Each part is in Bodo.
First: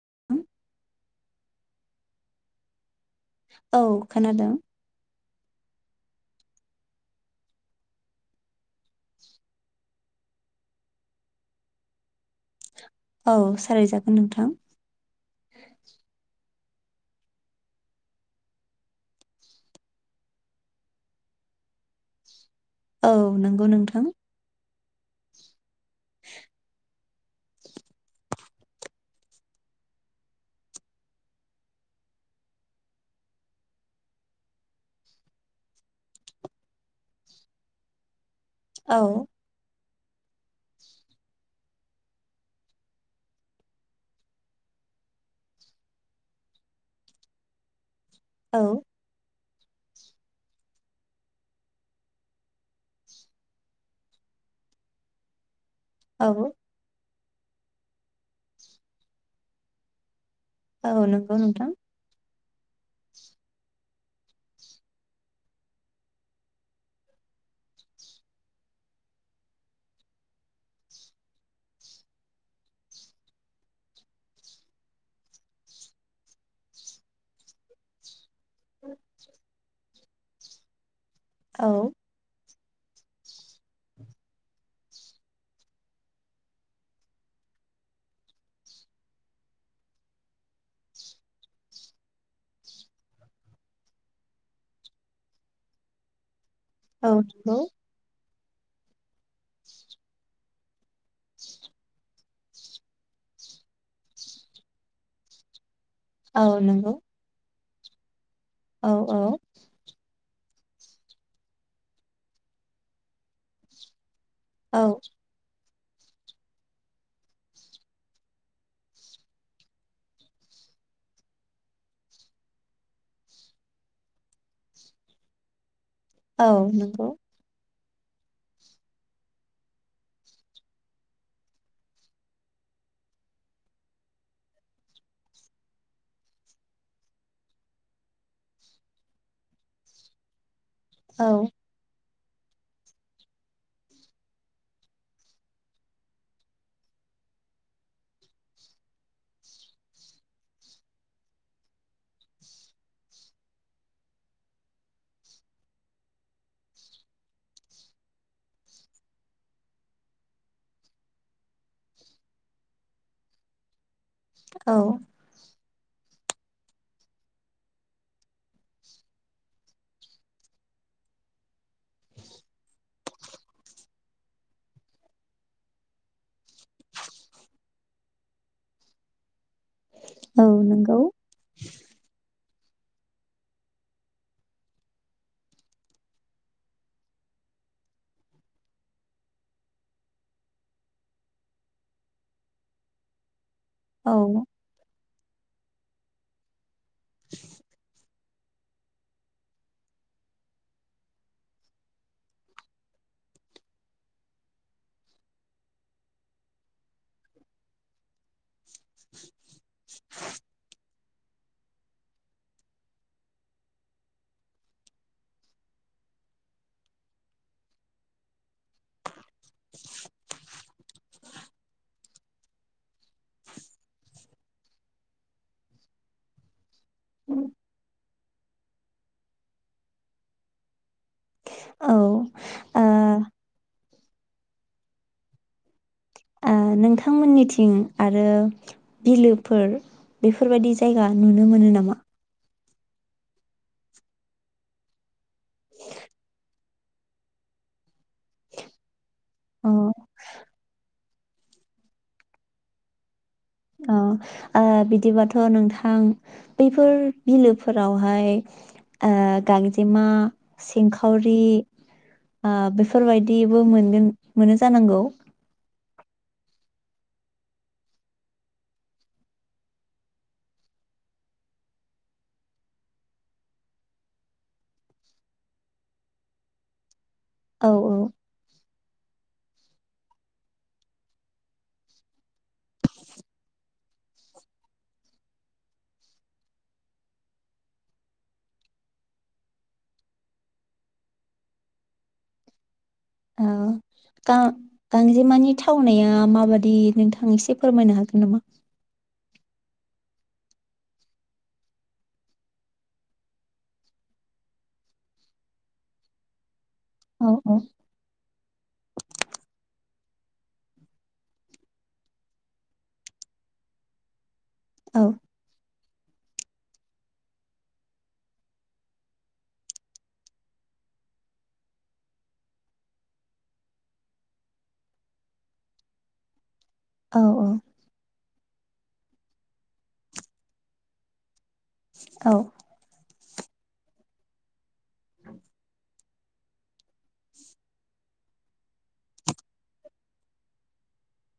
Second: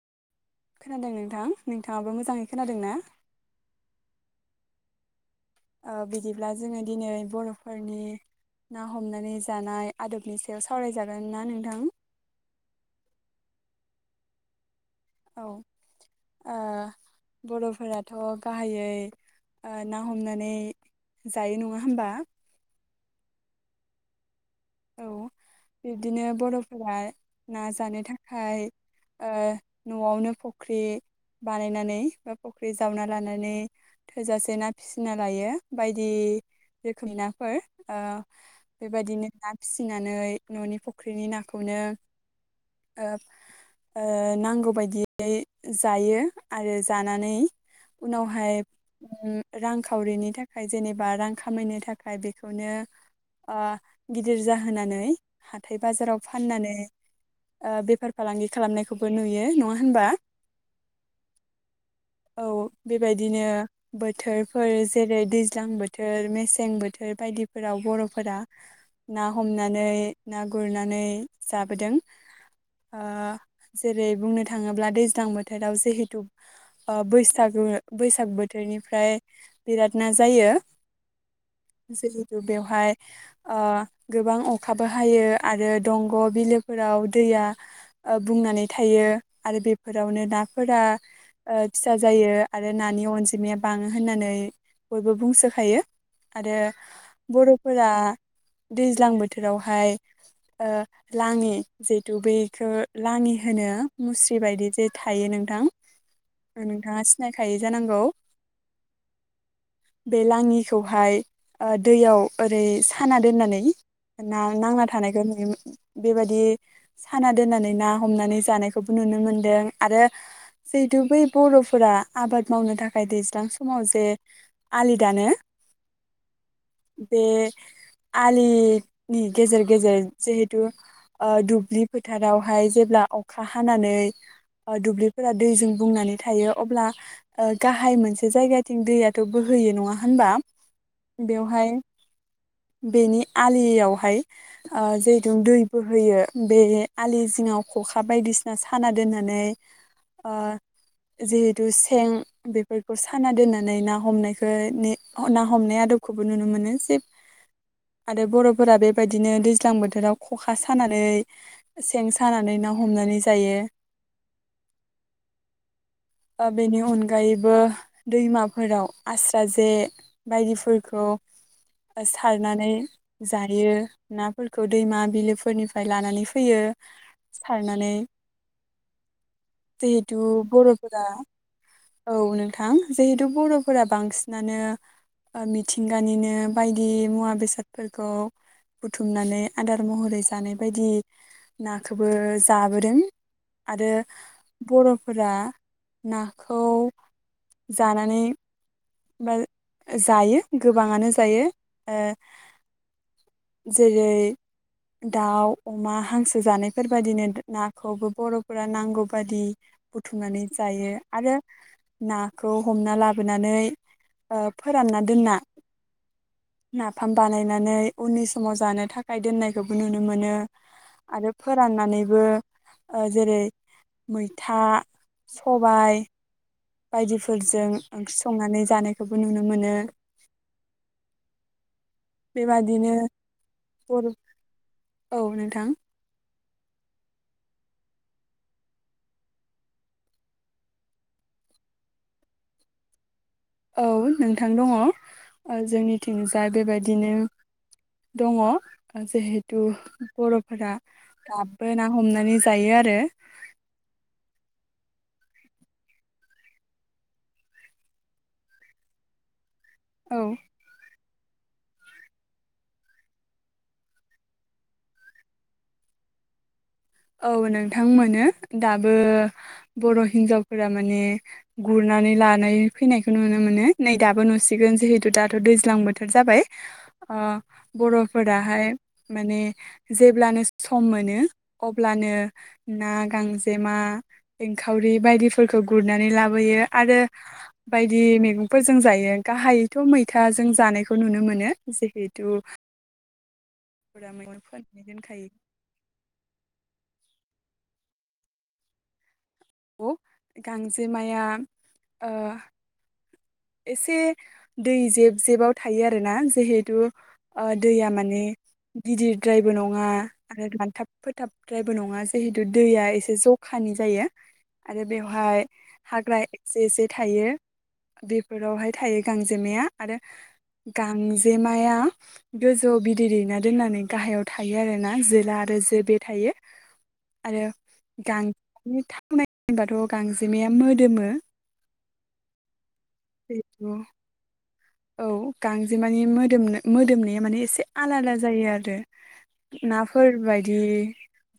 [unintelligible] खोनादों नोंथां नोंथाङाबो मोजाङै खोनादों ना औ खोनादों ओ बिदिब्ला जोङो दिनै बर'फोरनि ना हमनानै जानाय आदबनि सायाव सावरायजागोन ना नोंथां औ सावरायजागोन नोंथां औ ओ बर'फोराथ' गाहायै ओ ना हमनानै जायो नङा होमबा औ नंगौ नोंथां औ बिब्दिनो बर'फोरा ना जानो थाखाय [unintelligible] ओ न'आवनो फख्रि बानायनानै बा फख्रि जावना लानानै थोजासे ना फिसिना लायो बायदि रोखोमनि नाफोर ओ औ बेबायदिनो फिनानै न'नि फुख्रिनि नाखौनो ओ ओ नांगौ बायदियै जायो आरो जानानै उनावहाय औ रांखावरिनि थाखाय जेनेबा रां खामायनो थाखाय बेखौनो ओ गिदिर जाहोनानै। हाथाय बाजाराव औ फाननानै। ओ बेफार फालांगि खालामनायखौबो नुयो नङा होनबा। औ नंगौ नोंथां। औ बेबायदिनो बोथोरफोर जेरै दैज्लां बोथोर मेसें बोथोर बायदिफोराव बर'फोरा। ना हमनानै ना गुरनानै जाबोदों ओ जेरै बुंनो थाङोब्ला दैज्लां बोथोराव जिहेथु ओ बैसागु बैसाग बोथोरनिफ्राय बिराद ना जायो। औ [unintelligible] फाय ओ गोबां अखाबो हायो आरो दंग' बिलोफोराव दैया बुंनानै थायो आरो बेफोरावनो नाफोरा ओ फिसा जायो आरो नानि अनजिमाया बाङो होननानै बयबो बुंसोखायो। आरो औ नंगौ बर'फोरा। दैज्लां बोथोरावहाय ओ लाङि जिहेथु बेखौ लाङि होनो मुस्रि बायदि जे थायो नोंथां। औ नंगौ नोंथाङा सिनायखायो। जानांगौ। औ औ। बे लाङिखौहाय ओ दैयाव ओरै साना दोननानै। [unintelligible] ना औ नांना थानायखौ नुयोमोन। बेबायदि साना दोननानै ना हमनानै जानायखौबो नुनो मोनदों आरो जिहेथु बै बर'फोरा आबाद मावनो थाखाय दैज्लां समाव जे आलि दानो। औ नंगौ। बे आलिनि गेजेर गेजेर जिहेथु ओ दुब्लि फोथारावहाय जेब्ला अखा हानानै दुब्लिफोरा दैजों बुंनानै थायो अब्ला ओ गाहाय मोनसे जायगाथिं दैयाथ' बोहोयो नङा होनबा। औ बेवहाय। बेनि आलियावहाय ओ जिहेथु दै बोहोयो बे आलि जिङाव खखा बायदिसिना साना दोननानै ओ जिहेथु सेन बेफोरखौ साना दोननानै ना हमनायखौ ना हमनाय आदबखौबो नुनो मोनो जे आरो बर'फोरा बेबायदिनो दैज्लां बोथोराव खखा सानानै सेन सानानै ना हमनानै जायो। औ। ओ बेनि अनगायैबो दैमाफोराव आस्रा जे बायदिफोरखौ सारनानै जायो नाफोरखौ दैमा बिलोफोरनिफ्राय लानानै फैयो सारनानै। जेहेथु बर' गौ। औ नोंथां जिहेथु बर'फोरा बांसिनानो मिथिंगानिनो बायदि मुवा बेसादफोरखौ बुथुमनानै आदार महरै जानाय बायदि नाखौबो जाबोदों। आरो औ बर' फोरा ना। खौ। जानानै। बा जायो गोबाङानो जायो ओ जेरै दाउ अमा हांसो जानायफोरबायादिनो नाखौबो बर'फोरा नांगौ बादि बुथुमनानै जायो आरो नाखौ हमना लाबोनानै ओ फोरानना दोनना नाफाम बानायनानै उननि समाव जानो थाखाय थाखाय दोननायखौबो नुनो मोनो। आरो फोराननानैबो जेरै मैथा सबाय बायदिफोरजों ओंख्रि संनानै जानायखौबो नुनो मोनो। औ ओ बेबादिनो बर' औ नोंथां ओ नोंथांमोननिथिं आरो बिलोफोर बेफोरबायदि जायगा नुनो मोनो नामा? औ नोंथां दङ जोंनिथिंजाय बेबायदिनो दङ जिहेथु अ बर'फोरा दाबो ना हमनानै जायो आरो औ ओ बिदिबाथ' नोंथां बैफोर बिलोफोरावहाय ओ गां जेमा औ सें खावरि ओ बेफोरबायदिबो मोनगोन मोनो जानांगौ? औ नोंथां मोनो दाबो बर' हिनजावफोरा माने गुरनानै लानाय फैनायखौ नुनो मोनो नै दाबो नुसिगोन जिहेथु दाथ' दैज्लां बोथोर जाबाय ओ औ बरफोराहाय माने जेब्लानो सम मोनो अब्लानो ना गांजेमा एंखावरि बायदिफोरखौ गुरनानै लाबोयो आरो बायदि मैगंफोरजों जायो गाहायैथ मैथाजों जानायखौ नुनो मोनो जिहेथु औ गां मैगं फोनानै दोनखायो गांजेमानि थावनाया माबादि नोंथां एसे फोरमायनो हागोन नामा औ गांजेमाया ओ एसे दै जेब जेबाव थायो आरोना जिहेतु औ ओ औ दैया माने गिदिरद्रायबो नङा आरो रानथाब फोथाबद्रायबो नङा जिहेतु दैया एसे जखानि जायो आरो औ बेवहाय हाग्रा एसे एसे थायो बे फोरावहाय थायो गांजेमाया आरो गांजेमाया गोजौआव बिदै दैना दोननानै गाहायाव थायो आरोना जोला आरो जो बे थायो औ आरो गां मानि थावनाय होनबाथ गांजेमाया मोदोमो औ बेथ औ गांजेमानि मोदोम मोदोमनाया माने एसे आला आदा जायो आरो नाफोरबायायदि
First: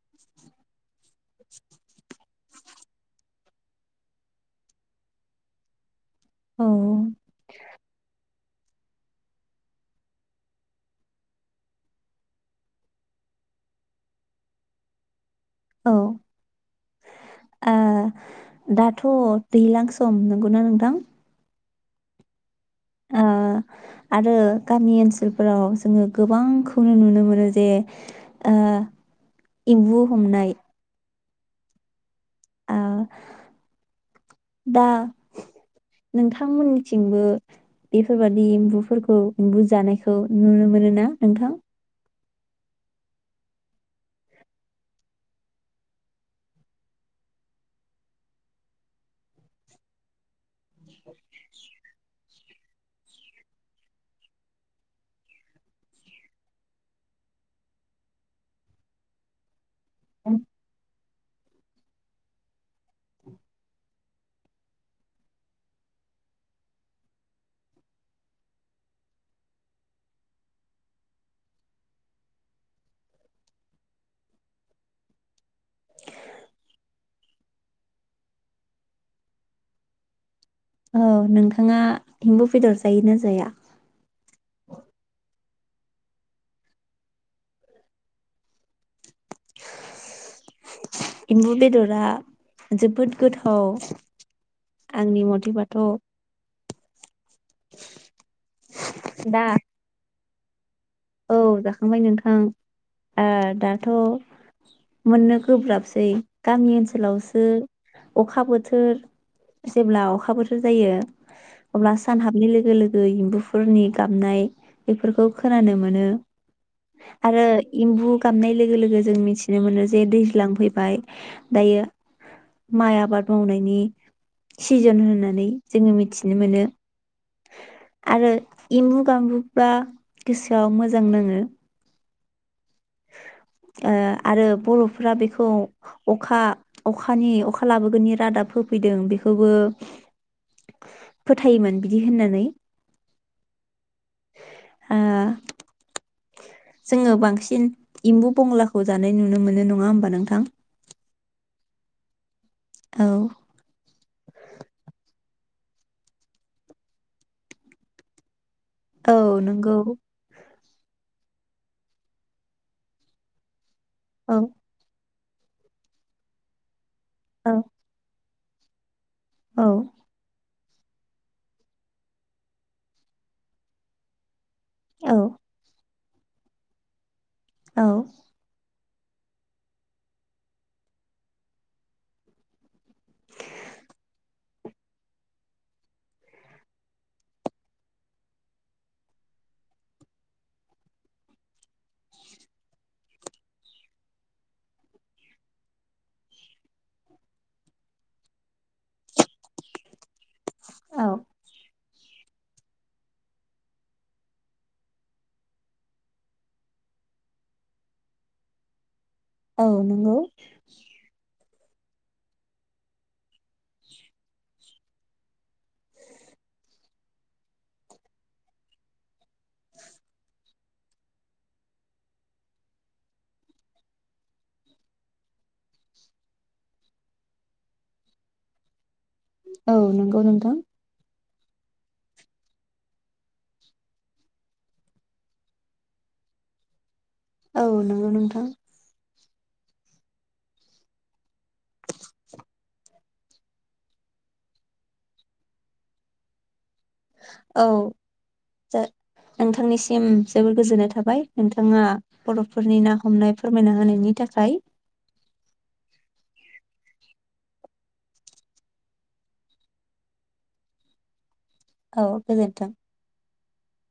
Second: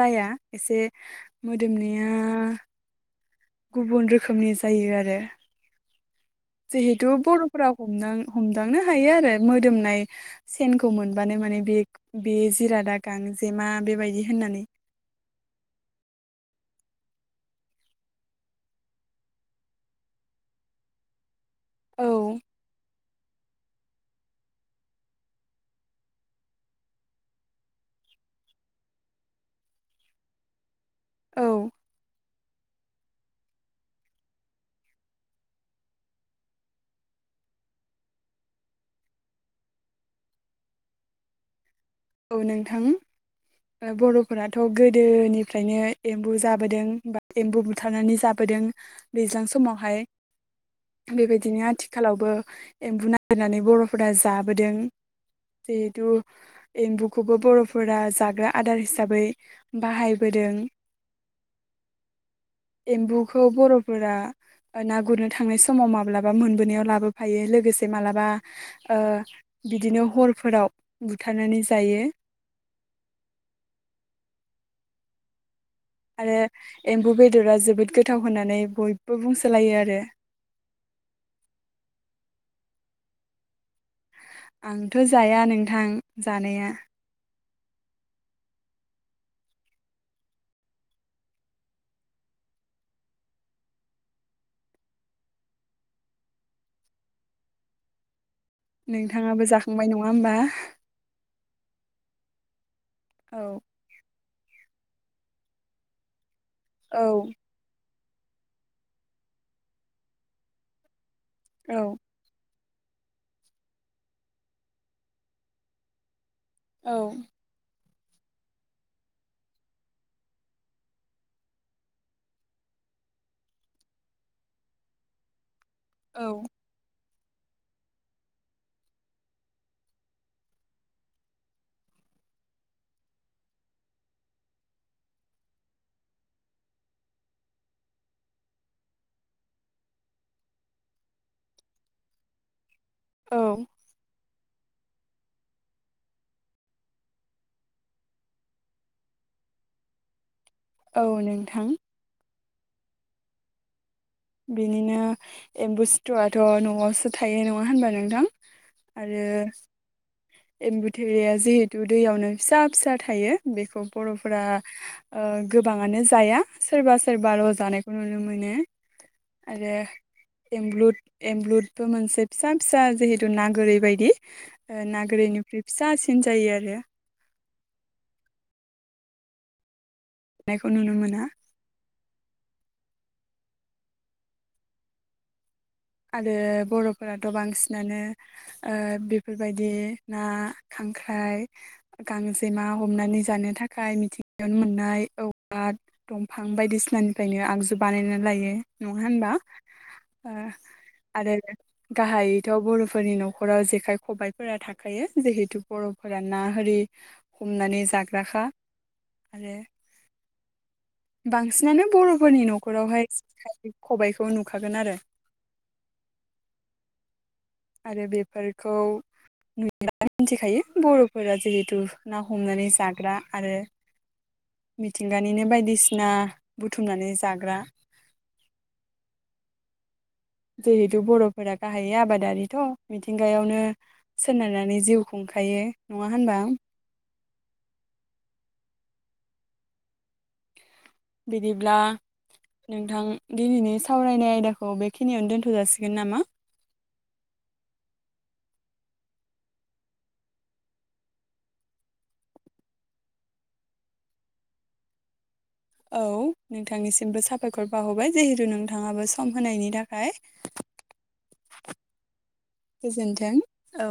जाया एसे मोदोमनाया गुबुन रोखोमनि जायो आरो औ जिहेतु बर' फोराव हमां हमदांनो हायो आरो मोदोमनाय सेनखौ मोनबानो माने बे बे जिरादागां जेमा बेबायदि होननानै औ दाथ दैज्लां सम नंगौना नोंथां औ। ओ आरो गामि ओनसोलफोराव जोङो गोबांखौनो नुनो मोनो जे ओ एम्बु हमनाय। औ। ओ दा नोंथांमोननिथिंबो बेफोरबादि एम्बुफोरखौ एम्बु जानायखौ नुनो मोनो ना नोंथां? औ नोंथां बरफोराथ' गोदोनिफ्रायनो एम्बु जाबोदों बा एम्बु बुथारनानै जाबोदों दैज्लां समावहाय। बेबायदिनो आथिखालावबो एम्बु नागिरनानै बर'फोरा जाबोदों जिहेथु एम्बुखौबो बर'फोरा जाग्रा आदार हिसाबै बाहायबोदों। एम्बुखौ बर'फोरा ना गुरनो थांनाय समाव माब्लाबा मोनबोनायाव लाबोफायो लोगोसे मालाबा बिदिनो हरफोराव बुथारनानै जायो। आरो एम्बु बेदरा जोबोद गोथाव होननानै बयबो बुंसोलायो आरो। औ नोंथाङा हिम्बु बेदर जायोना जाया? आंथ' जाया नोंथां जानाया। एम्बु बेदरा जोबोद गोथाव आंनि मथेबाथ' दा नोंथाङाबो जाखांबाय नङा होमबा? औ जाखांबाय नोंथां। औ ओ दाथ' मोननो गोब्राबसै। गामि औ ओनसोलावसो अखा बोथोर जेब्ला अखा बोथोर जायो। औ अब्ला सान हाबनि लोग लोगो एम्बुफोरनि गाबनाय बेफोरखौ खोनानो मोन [unintelligible] औ आरो एम्बु गाबनाय लोगो लोगो जों मिथिनो मोनो जे दैज्लां फैबाय दायो माइ आबाद मावनायनि सिजोन होननानै जोङो मिथिनो औ मोनो। आरो एम्बु गामोल्बा गोसोआव मोजां नाङो। ओ‌ आरो बर'फोरा बेखौ अखा अखानि अखा लाबोगोननि रादाब होफैदों बेखौबो फोथायोमोन बिदि होननानै। औ। ओ जोङो बांसिन एम्बु बंलाखौ जानाय नुनो मोनो नङा होमबा नोंथां? औ नोंथां। औ। बिनिनो एम्बु सिथ्र' आथ' न'आवसो थायो नङा होनबा नोंथां? औ आरो नंगौ एमबुथेरेया जिहेतु दैयावनो फिसा फिसा थायो बेखौ औ बर'फोरा ओ गोबाङानो जाया सोरबा सो सोरबार' औ जानायखौ नुनो मोन मोनो औ आरो। एमब्रुद एमब्रुदबो मोनसे फिसा फिसा जिहेथु ना गोरै बायदि औ गोरैनिफ्राय फिसासि थिन जायो आरो। औ। नायखौ नुनो मोना। आरो बर'फोराथ' बांसिनानो ओ बेफोरबायदि ना खांख्राइ गांजेमा हमनानै जानो थाखाय मिथिंगायावनो मोननाय औवा दंफां बायदिसिनानिफ्रायनो आगजु बानायना लायो नङा होनबा। औ आरो गाहायैथ' बर'फो फोरनि न'खराव जेखाइ खबाइफोरा थाखायो जिहेतु बर'फोरा ना होरि हमनानै जाग्राखा आरो औ नंगौ। बांसिनानो बर'फोरनि न'खरावहाय खबायखौ नुखा हागोन आरो। आरो बेफोरखौ नुयोनानै मिथिखायो बर'फोरा जिहेथु ना हमनानै जाग्रा आरो। मिथिंगानिनो बायदिसिना बुथुमनानै जाग्रा औ नं जेहथु बर'फ। फोरा गाहाय आबादारिथ' मिथिंगायावनो सोनारनानै जिउ खुंखायो नङा होनबा। औ नोंगो नोंथां। बिदिब्ला नोंथां दिनैनि सावरायनाय आयदाखौ बेखिनियावनो दोनथ' जाासिगोन नामा। औ नोंथांनिसिम जोबोर गोजोननाय थाबाय नोंथाङा बर'फोरनि ना हमनाय फोरमायना होनायनि थाखाय। औ नोंथांनिसिमबो साबायखर बाहरबाय जिहेथु नोंथाङाबो सम होनायनि थाखाय। औ गोजोनथों। गोजोन्थों औ।